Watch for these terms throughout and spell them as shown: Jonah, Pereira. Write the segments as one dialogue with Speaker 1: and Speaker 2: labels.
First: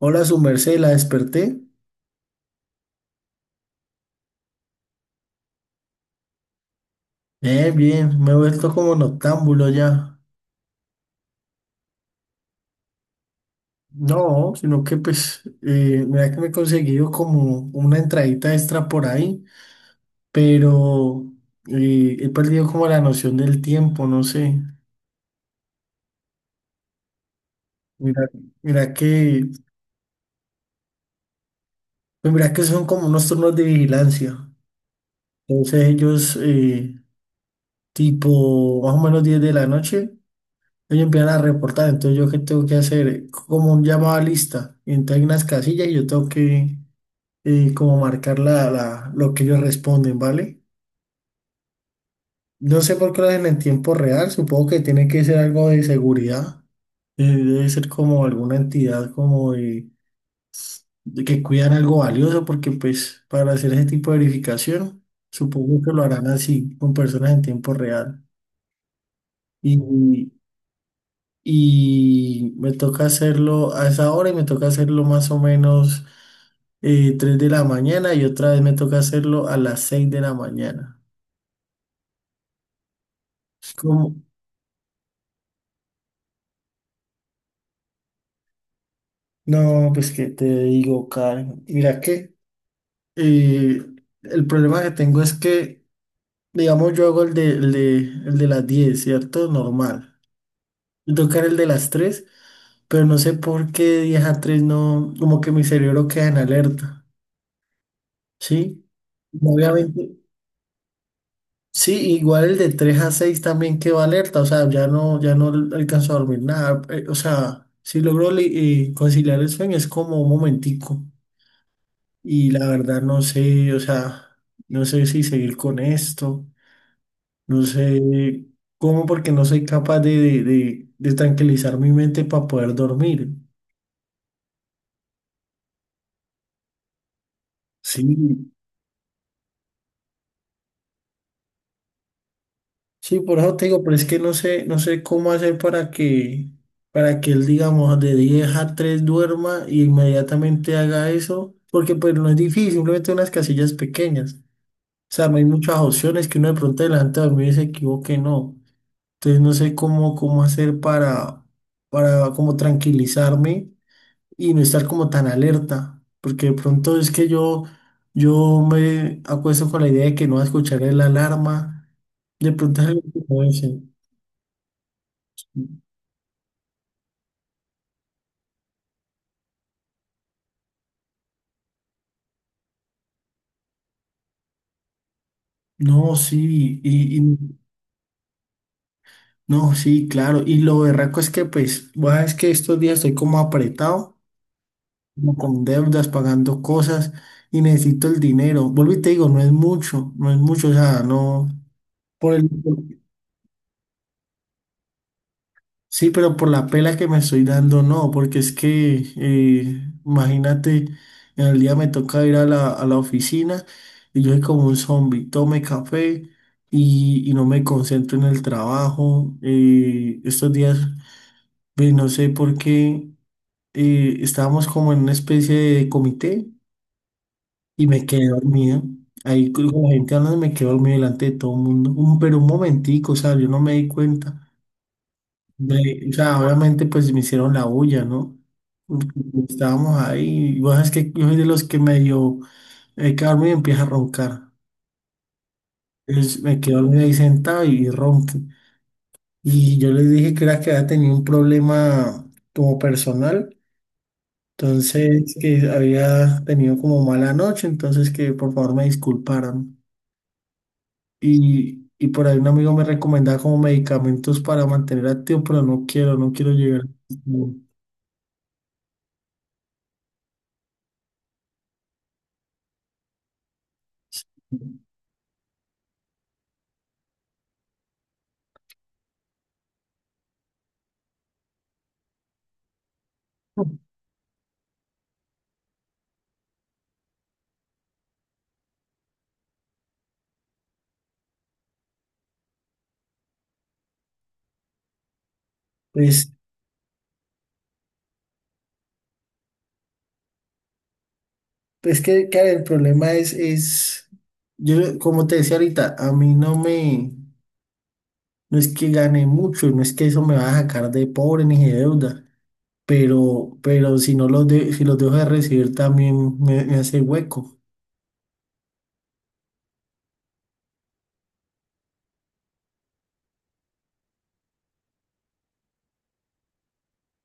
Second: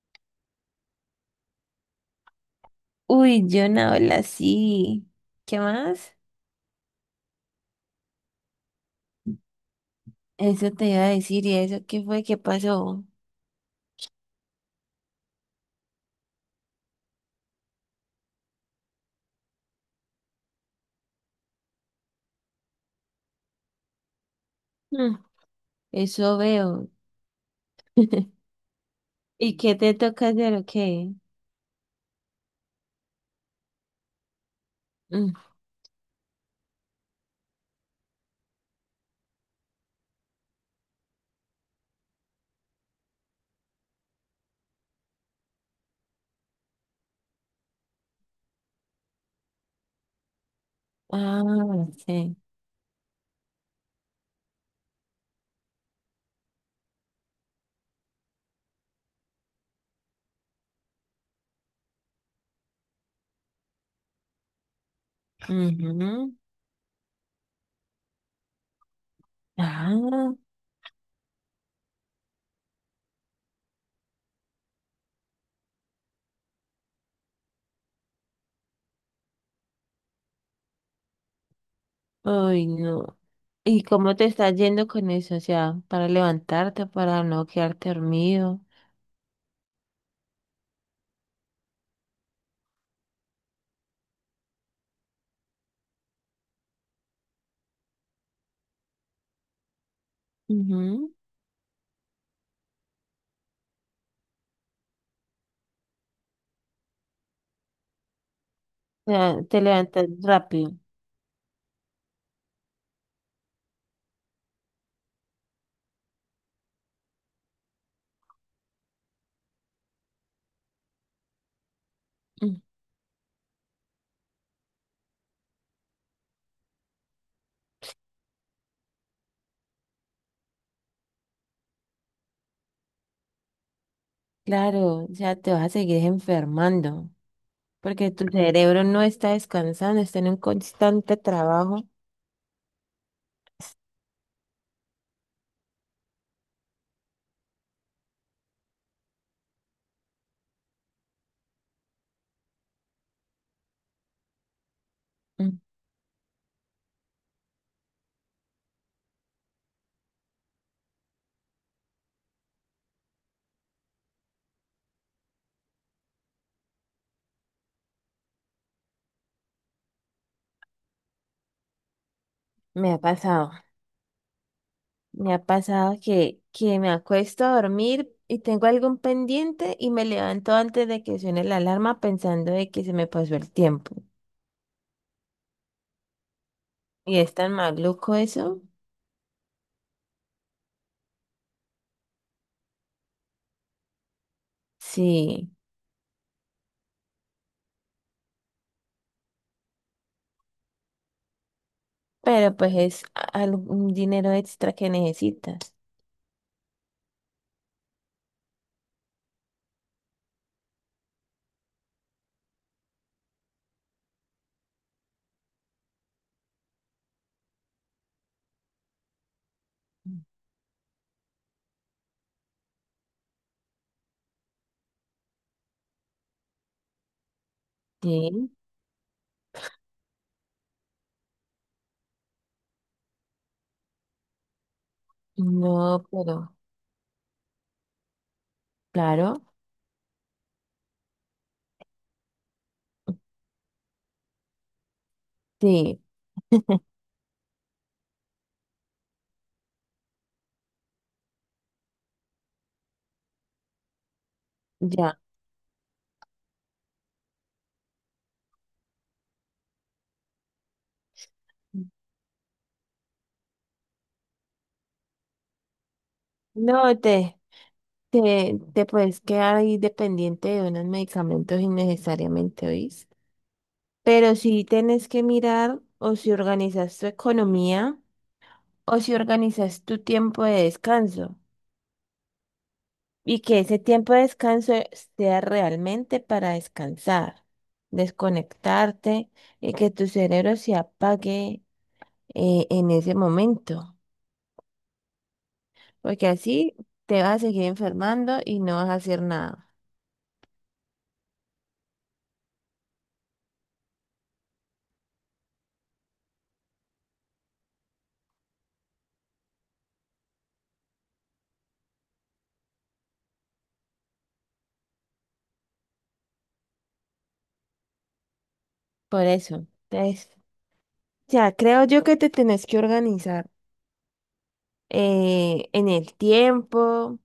Speaker 1: Hola, su merced, la desperté.
Speaker 2: Uy, yo no hablo así. ¿Qué más?
Speaker 1: Bien, bien, me he vuelto como noctámbulo ya.
Speaker 2: Eso te iba a decir, ¿y eso qué fue? ¿Qué pasó?
Speaker 1: No, sino que pues, mira que me he conseguido como una entradita extra por ahí, pero he perdido como la noción del tiempo, no sé.
Speaker 2: Mm, eso veo.
Speaker 1: Mira, mira que,
Speaker 2: ¿Y qué te toca hacer o qué?
Speaker 1: pues mira que son como unos turnos de vigilancia.
Speaker 2: Mm.
Speaker 1: Entonces ellos, tipo, más o menos 10 de la noche. Ellos empiezan a reportar, entonces yo qué tengo que hacer, como un llamado a lista, entonces hay unas casillas y yo tengo que, y como marcar lo que ellos responden, ¿vale?
Speaker 2: Ah, sí.
Speaker 1: No sé por qué lo hacen en tiempo real, supongo que tiene que ser algo de seguridad, debe ser como alguna entidad como de que cuidan algo valioso, porque pues para hacer ese tipo de verificación, supongo que lo harán
Speaker 2: Ujú.
Speaker 1: así, con personas en tiempo real. Y,
Speaker 2: Ah,
Speaker 1: y me toca hacerlo a esa hora y me toca hacerlo más o menos 3 de la mañana y otra vez me toca hacerlo a las 6 de la mañana.
Speaker 2: uy, no.
Speaker 1: Es
Speaker 2: ¿Y cómo
Speaker 1: Como
Speaker 2: te estás yendo con eso? O sea, para levantarte, para no quedarte dormido.
Speaker 1: No, pues que te digo, Karen. Mira que eh, el problema que tengo es que, digamos, yo hago el de las 10, ¿cierto? Normal. Y
Speaker 2: Ujú.
Speaker 1: tocar el de las 3, pero no sé por qué de 10 a tres no, como que mi cerebro queda en alerta, ¿sí?
Speaker 2: O sea,
Speaker 1: Claro.
Speaker 2: te levantas
Speaker 1: Obviamente,
Speaker 2: rápido.
Speaker 1: sí, igual el de 3 a 6 también quedó alerta, o sea, ya no, ya no alcanzo a dormir nada, o sea, si logro conciliar el sueño es como un momentico. Y
Speaker 2: Mm.
Speaker 1: la verdad no sé, o sea, no sé si seguir con esto, no sé cómo porque no soy capaz de tranquilizar mi mente para poder dormir.
Speaker 2: Claro, o sea, te vas a seguir enfermando,
Speaker 1: Sí,
Speaker 2: porque tu cerebro no está descansando, está en un constante trabajo.
Speaker 1: sí, por eso te digo, pero es que no sé, no sé cómo hacer para que él, digamos, de 10 a 3 duerma y inmediatamente haga eso, porque pues no es difícil, simplemente unas casillas pequeñas. O sea, no hay
Speaker 2: Mm.
Speaker 1: muchas opciones que uno de pronto delante de dormir y se equivoque, no. Entonces no sé cómo hacer para como tranquilizarme y no estar como tan alerta, porque de pronto es que yo me acuesto con la idea de que no va a escuchar la alarma, de pronto es
Speaker 2: Me ha
Speaker 1: algo que me
Speaker 2: pasado,
Speaker 1: dicen.
Speaker 2: me ha pasado que me acuesto a dormir y tengo algún pendiente y me levanto antes de que suene la alarma pensando de que se me pasó el tiempo.
Speaker 1: No, sí,
Speaker 2: ¿Y es tan maluco eso?
Speaker 1: no, sí, claro, y lo berraco es que pues, bueno, es que estos días estoy como apretado, como
Speaker 2: Sí,
Speaker 1: con deudas, pagando cosas y necesito el dinero. Vuelvo y te digo, no es mucho, no es mucho, o sea, no, por el...
Speaker 2: pero pues es algún dinero extra que necesitas.
Speaker 1: Sí, pero por la pela que me estoy dando, no, porque es que, imagínate, en el día me toca ir a la oficina y yo soy como un zombie, tome café y no me concentro en el trabajo. Estos días, pues, no sé por qué, estábamos como en una especie de comité y me quedé
Speaker 2: Sí,
Speaker 1: dormido. Ahí con la gente hablando me quedé dormido delante de todo el mundo, un, pero un momentico, o sea, yo no me di cuenta.
Speaker 2: no,
Speaker 1: O sea,
Speaker 2: pero
Speaker 1: obviamente pues me hicieron la bulla, ¿no?
Speaker 2: claro,
Speaker 1: Estábamos ahí, y vos sabes que yo soy de los que medio me quedo dormido y empieza a roncar.
Speaker 2: sí,
Speaker 1: Entonces me quedo dormido ahí sentado y ronco. Y yo les dije que era que había tenido un problema como personal,
Speaker 2: ya.
Speaker 1: entonces que había tenido como mala noche, entonces que por favor me disculparan. Y por ahí un amigo me recomendaba como medicamentos para mantener activo, pero no quiero, no quiero llegar.
Speaker 2: No te... Te puedes quedar ahí dependiente de unos medicamentos innecesariamente, ¿oís? Pero si tienes que mirar, o si organizas tu economía o si organizas tu tiempo de descanso, y que ese tiempo de descanso sea realmente para descansar, desconectarte y que tu cerebro se apague en ese momento, porque
Speaker 1: Pues
Speaker 2: así te vas a seguir enfermando y no vas a hacer nada.
Speaker 1: es que, claro, el problema es, yo como te decía ahorita, a mí no me, no es que gane mucho, no es que eso me va a sacar de pobre ni de deuda, pero si no si los dejo de recibir también me hace hueco.
Speaker 2: Por eso, entonces, ya, creo yo que te tenés que organizar en el tiempo,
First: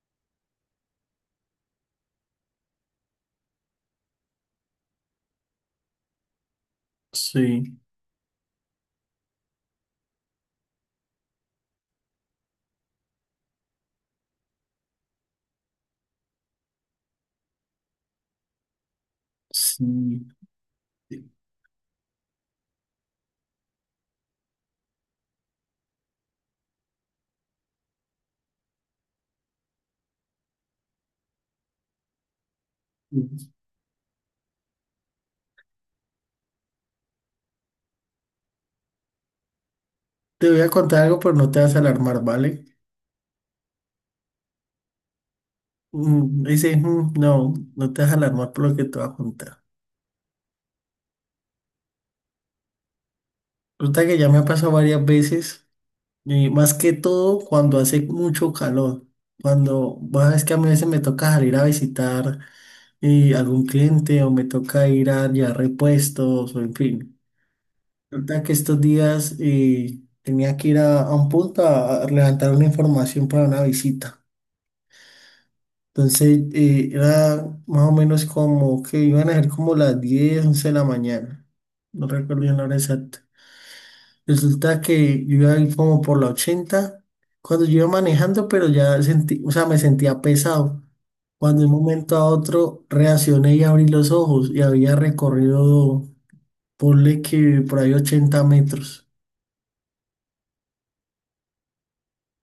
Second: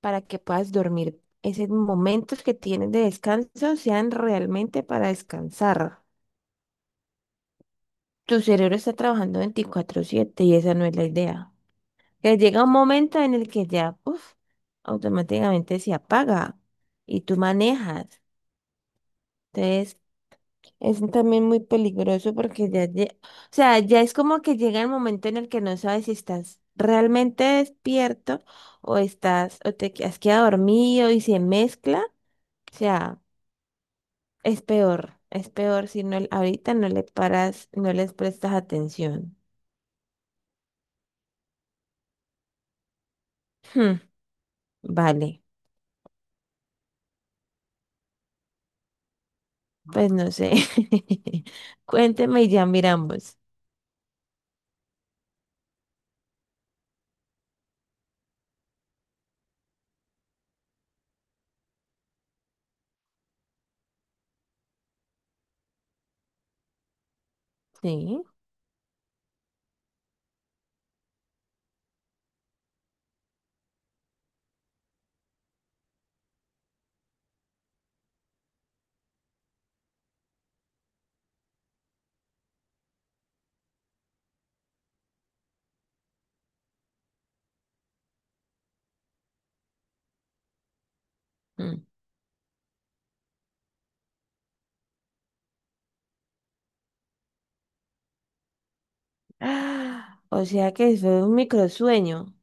Speaker 2: para que puedas dormir. Esos momentos que tienes de descanso sean realmente para descansar.
Speaker 1: Sí,
Speaker 2: Tu cerebro está trabajando 24/7 y esa no es la idea. Que llega un momento en el que ya, uf, automáticamente se apaga y tú manejas. Entonces,
Speaker 1: sí.
Speaker 2: es también muy peligroso porque ya, o sea, ya es como que llega el momento en el que no sabes si estás realmente despierto o estás, o has quedado dormido y se mezcla. O sea, es peor si no, ahorita no le paras, no les prestas atención.
Speaker 1: Te voy a contar algo, pero no te vas a alarmar, ¿vale?
Speaker 2: Hmm, vale,
Speaker 1: No, no te vas a alarmar por lo que te voy a contar.
Speaker 2: pues no sé. Cuénteme y ya miramos.
Speaker 1: Resulta que ya me ha pasado varias veces y más que todo cuando hace mucho calor, cuando, bueno, es que a mí a veces me toca salir a visitar algún cliente o me toca ir a llevar repuestos o en fin.
Speaker 2: Sí.
Speaker 1: Resulta que estos días tenía que ir a un punto a levantar una información para una visita. Entonces era más o menos como que iban a ser como las 10 u 11 de la mañana. No recuerdo bien la hora exacta. Resulta que yo iba ahí como por la 80 cuando yo iba manejando, pero ya sentí, o sea, me sentía pesado. Cuando de un
Speaker 2: Mm.
Speaker 1: momento a otro reaccioné y abrí los ojos y había recorrido, ponle que por ahí 80 metros.
Speaker 2: Ah, o sea que fue un microsueño.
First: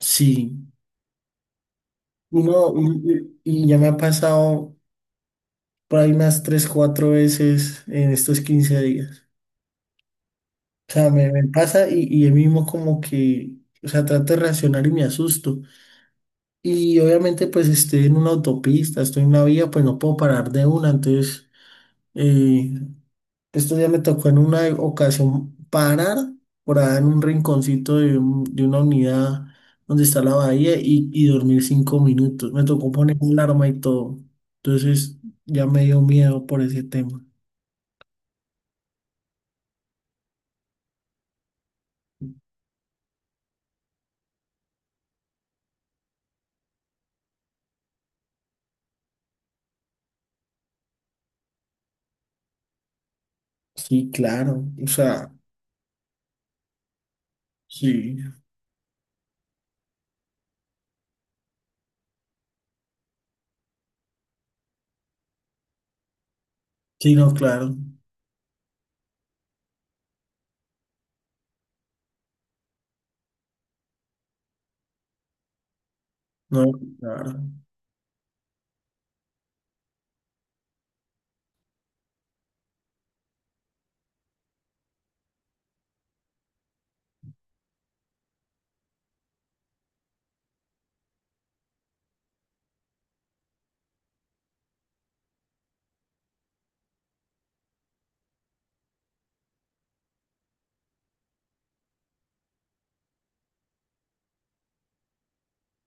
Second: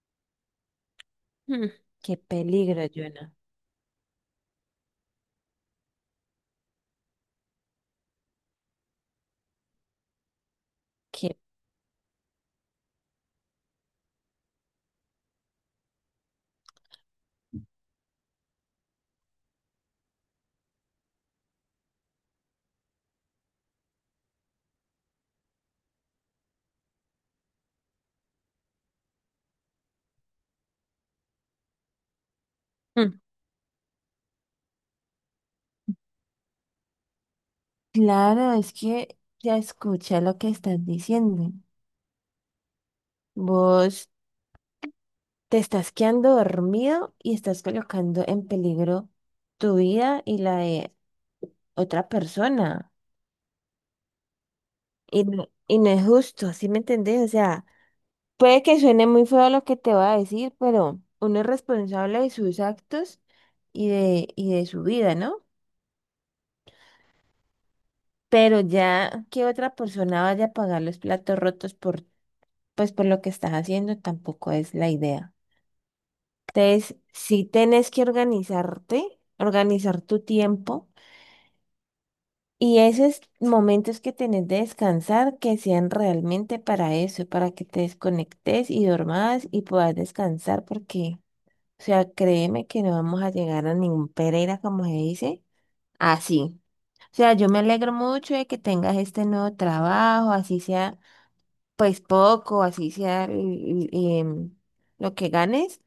Speaker 1: Sí,
Speaker 2: Hmm, qué
Speaker 1: uno,
Speaker 2: peligro, Jonah.
Speaker 1: y ya me ha pasado por ahí unas 3 4 veces en estos 15 días. O sea, me pasa y yo mismo como que, o sea, trato de reaccionar y me asusto. Y obviamente pues estoy en una autopista, estoy en una vía, pues no puedo parar de una. Entonces, eh, estos días me tocó en una ocasión parar por allá en un rinconcito de una unidad donde está la bahía y dormir 5 minutos. Me tocó poner
Speaker 2: Mm.
Speaker 1: alarma y todo. Entonces ya me dio miedo por ese tema.
Speaker 2: Claro, es que ya escucha lo que estás diciendo. Vos te estás quedando dormido y estás colocando en peligro tu vida y la de otra persona.
Speaker 1: Sí, claro. O sea,
Speaker 2: Y no es justo, ¿sí me entendés? O sea,
Speaker 1: sí.
Speaker 2: puede que suene muy feo lo que te voy a decir, pero uno es responsable de sus actos y de su vida, ¿no?
Speaker 1: Sí, no, claro.
Speaker 2: Pero ya que otra persona vaya a pagar los platos rotos por, pues, por lo que estás haciendo, tampoco es la idea.
Speaker 1: No,
Speaker 2: Entonces,
Speaker 1: claro.
Speaker 2: sí tenés que organizarte, organizar tu tiempo y esos momentos que tenés de descansar que sean realmente para eso, para que te desconectes y dormas y puedas descansar porque... O sea, créeme que no vamos a llegar a ningún Pereira, como se dice, así. O sea, yo me alegro mucho de que tengas este nuevo trabajo, así sea, pues poco, así sea em, lo que ganes,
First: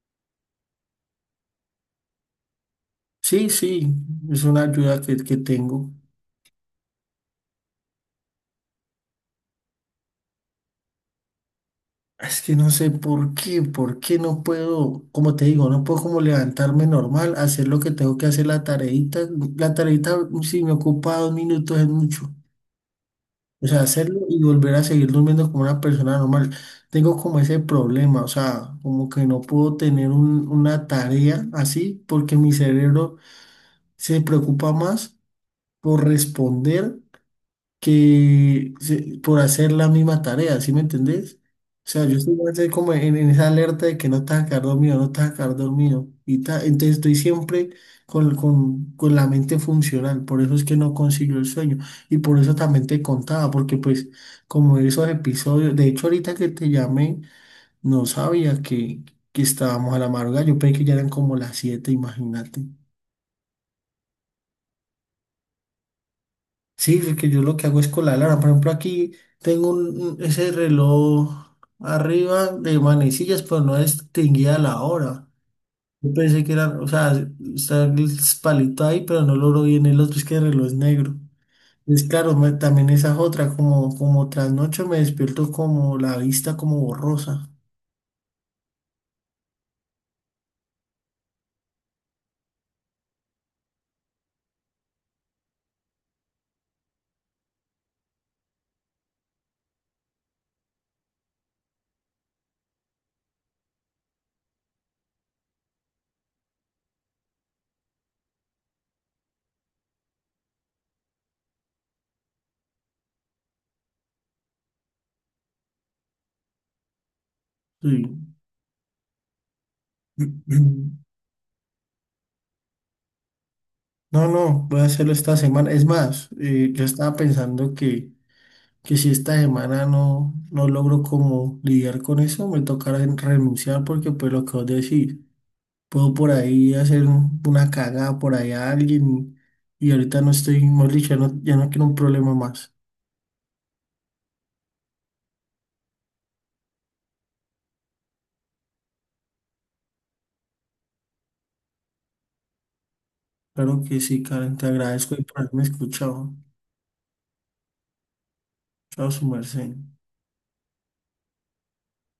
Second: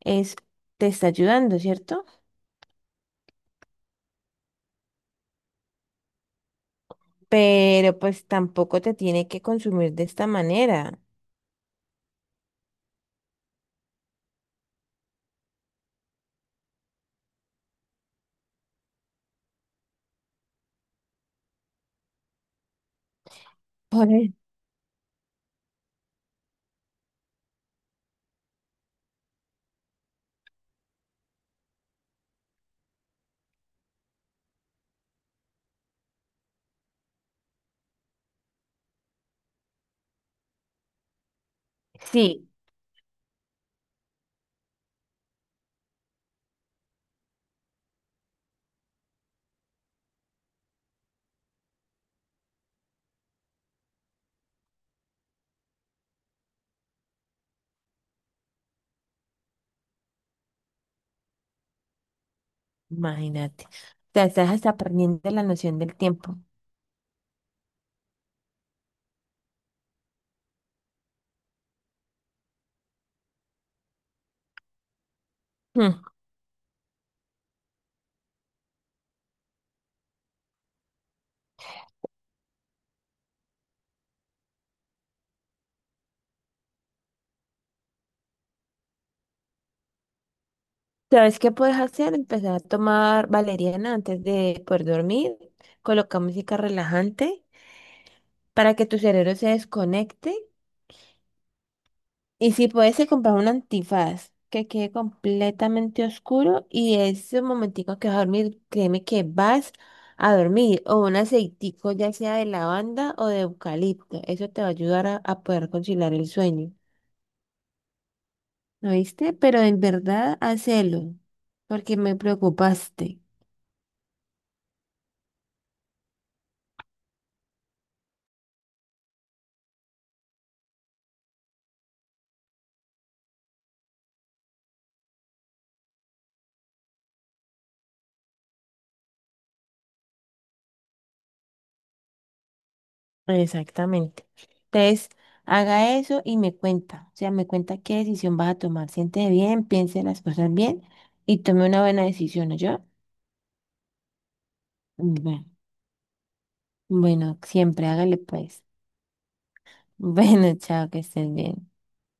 Speaker 2: es, te está ayudando, ¿cierto?
Speaker 1: Sí, sí, es una ayuda que tengo.
Speaker 2: Pero pues tampoco te tiene que consumir de esta manera.
Speaker 1: Es que no sé por qué no puedo, como te digo, no puedo como levantarme normal, hacer lo que tengo que hacer, la tareita si me ocupa 2 minutos es mucho. O sea,
Speaker 2: Por
Speaker 1: hacerlo y volver a seguir durmiendo como una persona normal. Tengo como ese problema, o sea, como que no puedo tener una tarea así porque mi cerebro se preocupa más por responder por hacer la misma tarea, ¿sí me entendés? O sea, yo estoy
Speaker 2: Sí,
Speaker 1: más de como en esa alerta de que no te vas a quedar dormido, no te vas a quedar dormido. Entonces estoy siempre con la mente funcional, por eso es que no consigo el sueño. Y por eso también te contaba, porque pues como esos episodios, de hecho ahorita que te llamé, no sabía que estábamos a la madrugada, yo pensé que ya eran como las 7, imagínate.
Speaker 2: imagínate. O sea, estás hasta perdiendo la noción del tiempo.
Speaker 1: Sí, porque yo lo que hago es con la alarma. Por ejemplo, aquí tengo ese reloj arriba de manecillas, pero no distinguía la hora. Yo pensé que era, o sea, está el palito ahí, pero no logro bien el otro, es que el reloj es negro. Es claro, también esa es otra, como, como tras me despierto como la vista como borrosa.
Speaker 2: ¿Sabes qué puedes hacer? Empezar a tomar valeriana antes de poder dormir. Coloca música relajante para que tu cerebro se desconecte. Y si puedes, se compra un antifaz que quede completamente oscuro y ese momentico que vas a dormir, créeme que vas a dormir. O un aceitico, ya sea de lavanda o de eucalipto. Eso te va a ayudar a poder conciliar el sueño.
Speaker 1: Sí.
Speaker 2: ¿No viste? Pero en verdad, hacelo, porque me preocupaste.
Speaker 1: No, no, voy a hacerlo esta semana. Es más, yo estaba pensando que si esta semana no, no logro como lidiar con eso, me tocará renunciar porque pues lo que vos decís, puedo por ahí hacer una cagada por ahí a alguien y ahorita no estoy, mejor dicho, ya no, ya no quiero un problema más.
Speaker 2: Exactamente. Entonces, haga eso y me cuenta. O sea, me cuenta qué decisión vas a tomar. Siente bien, piense las cosas bien y tome una buena decisión, ¿yo?
Speaker 1: Claro que sí, Karen, te agradezco y por
Speaker 2: Bueno,
Speaker 1: haberme escuchado.
Speaker 2: bueno, siempre hágale pues.
Speaker 1: Chao, su merced.
Speaker 2: Bueno, chao, que estés bien.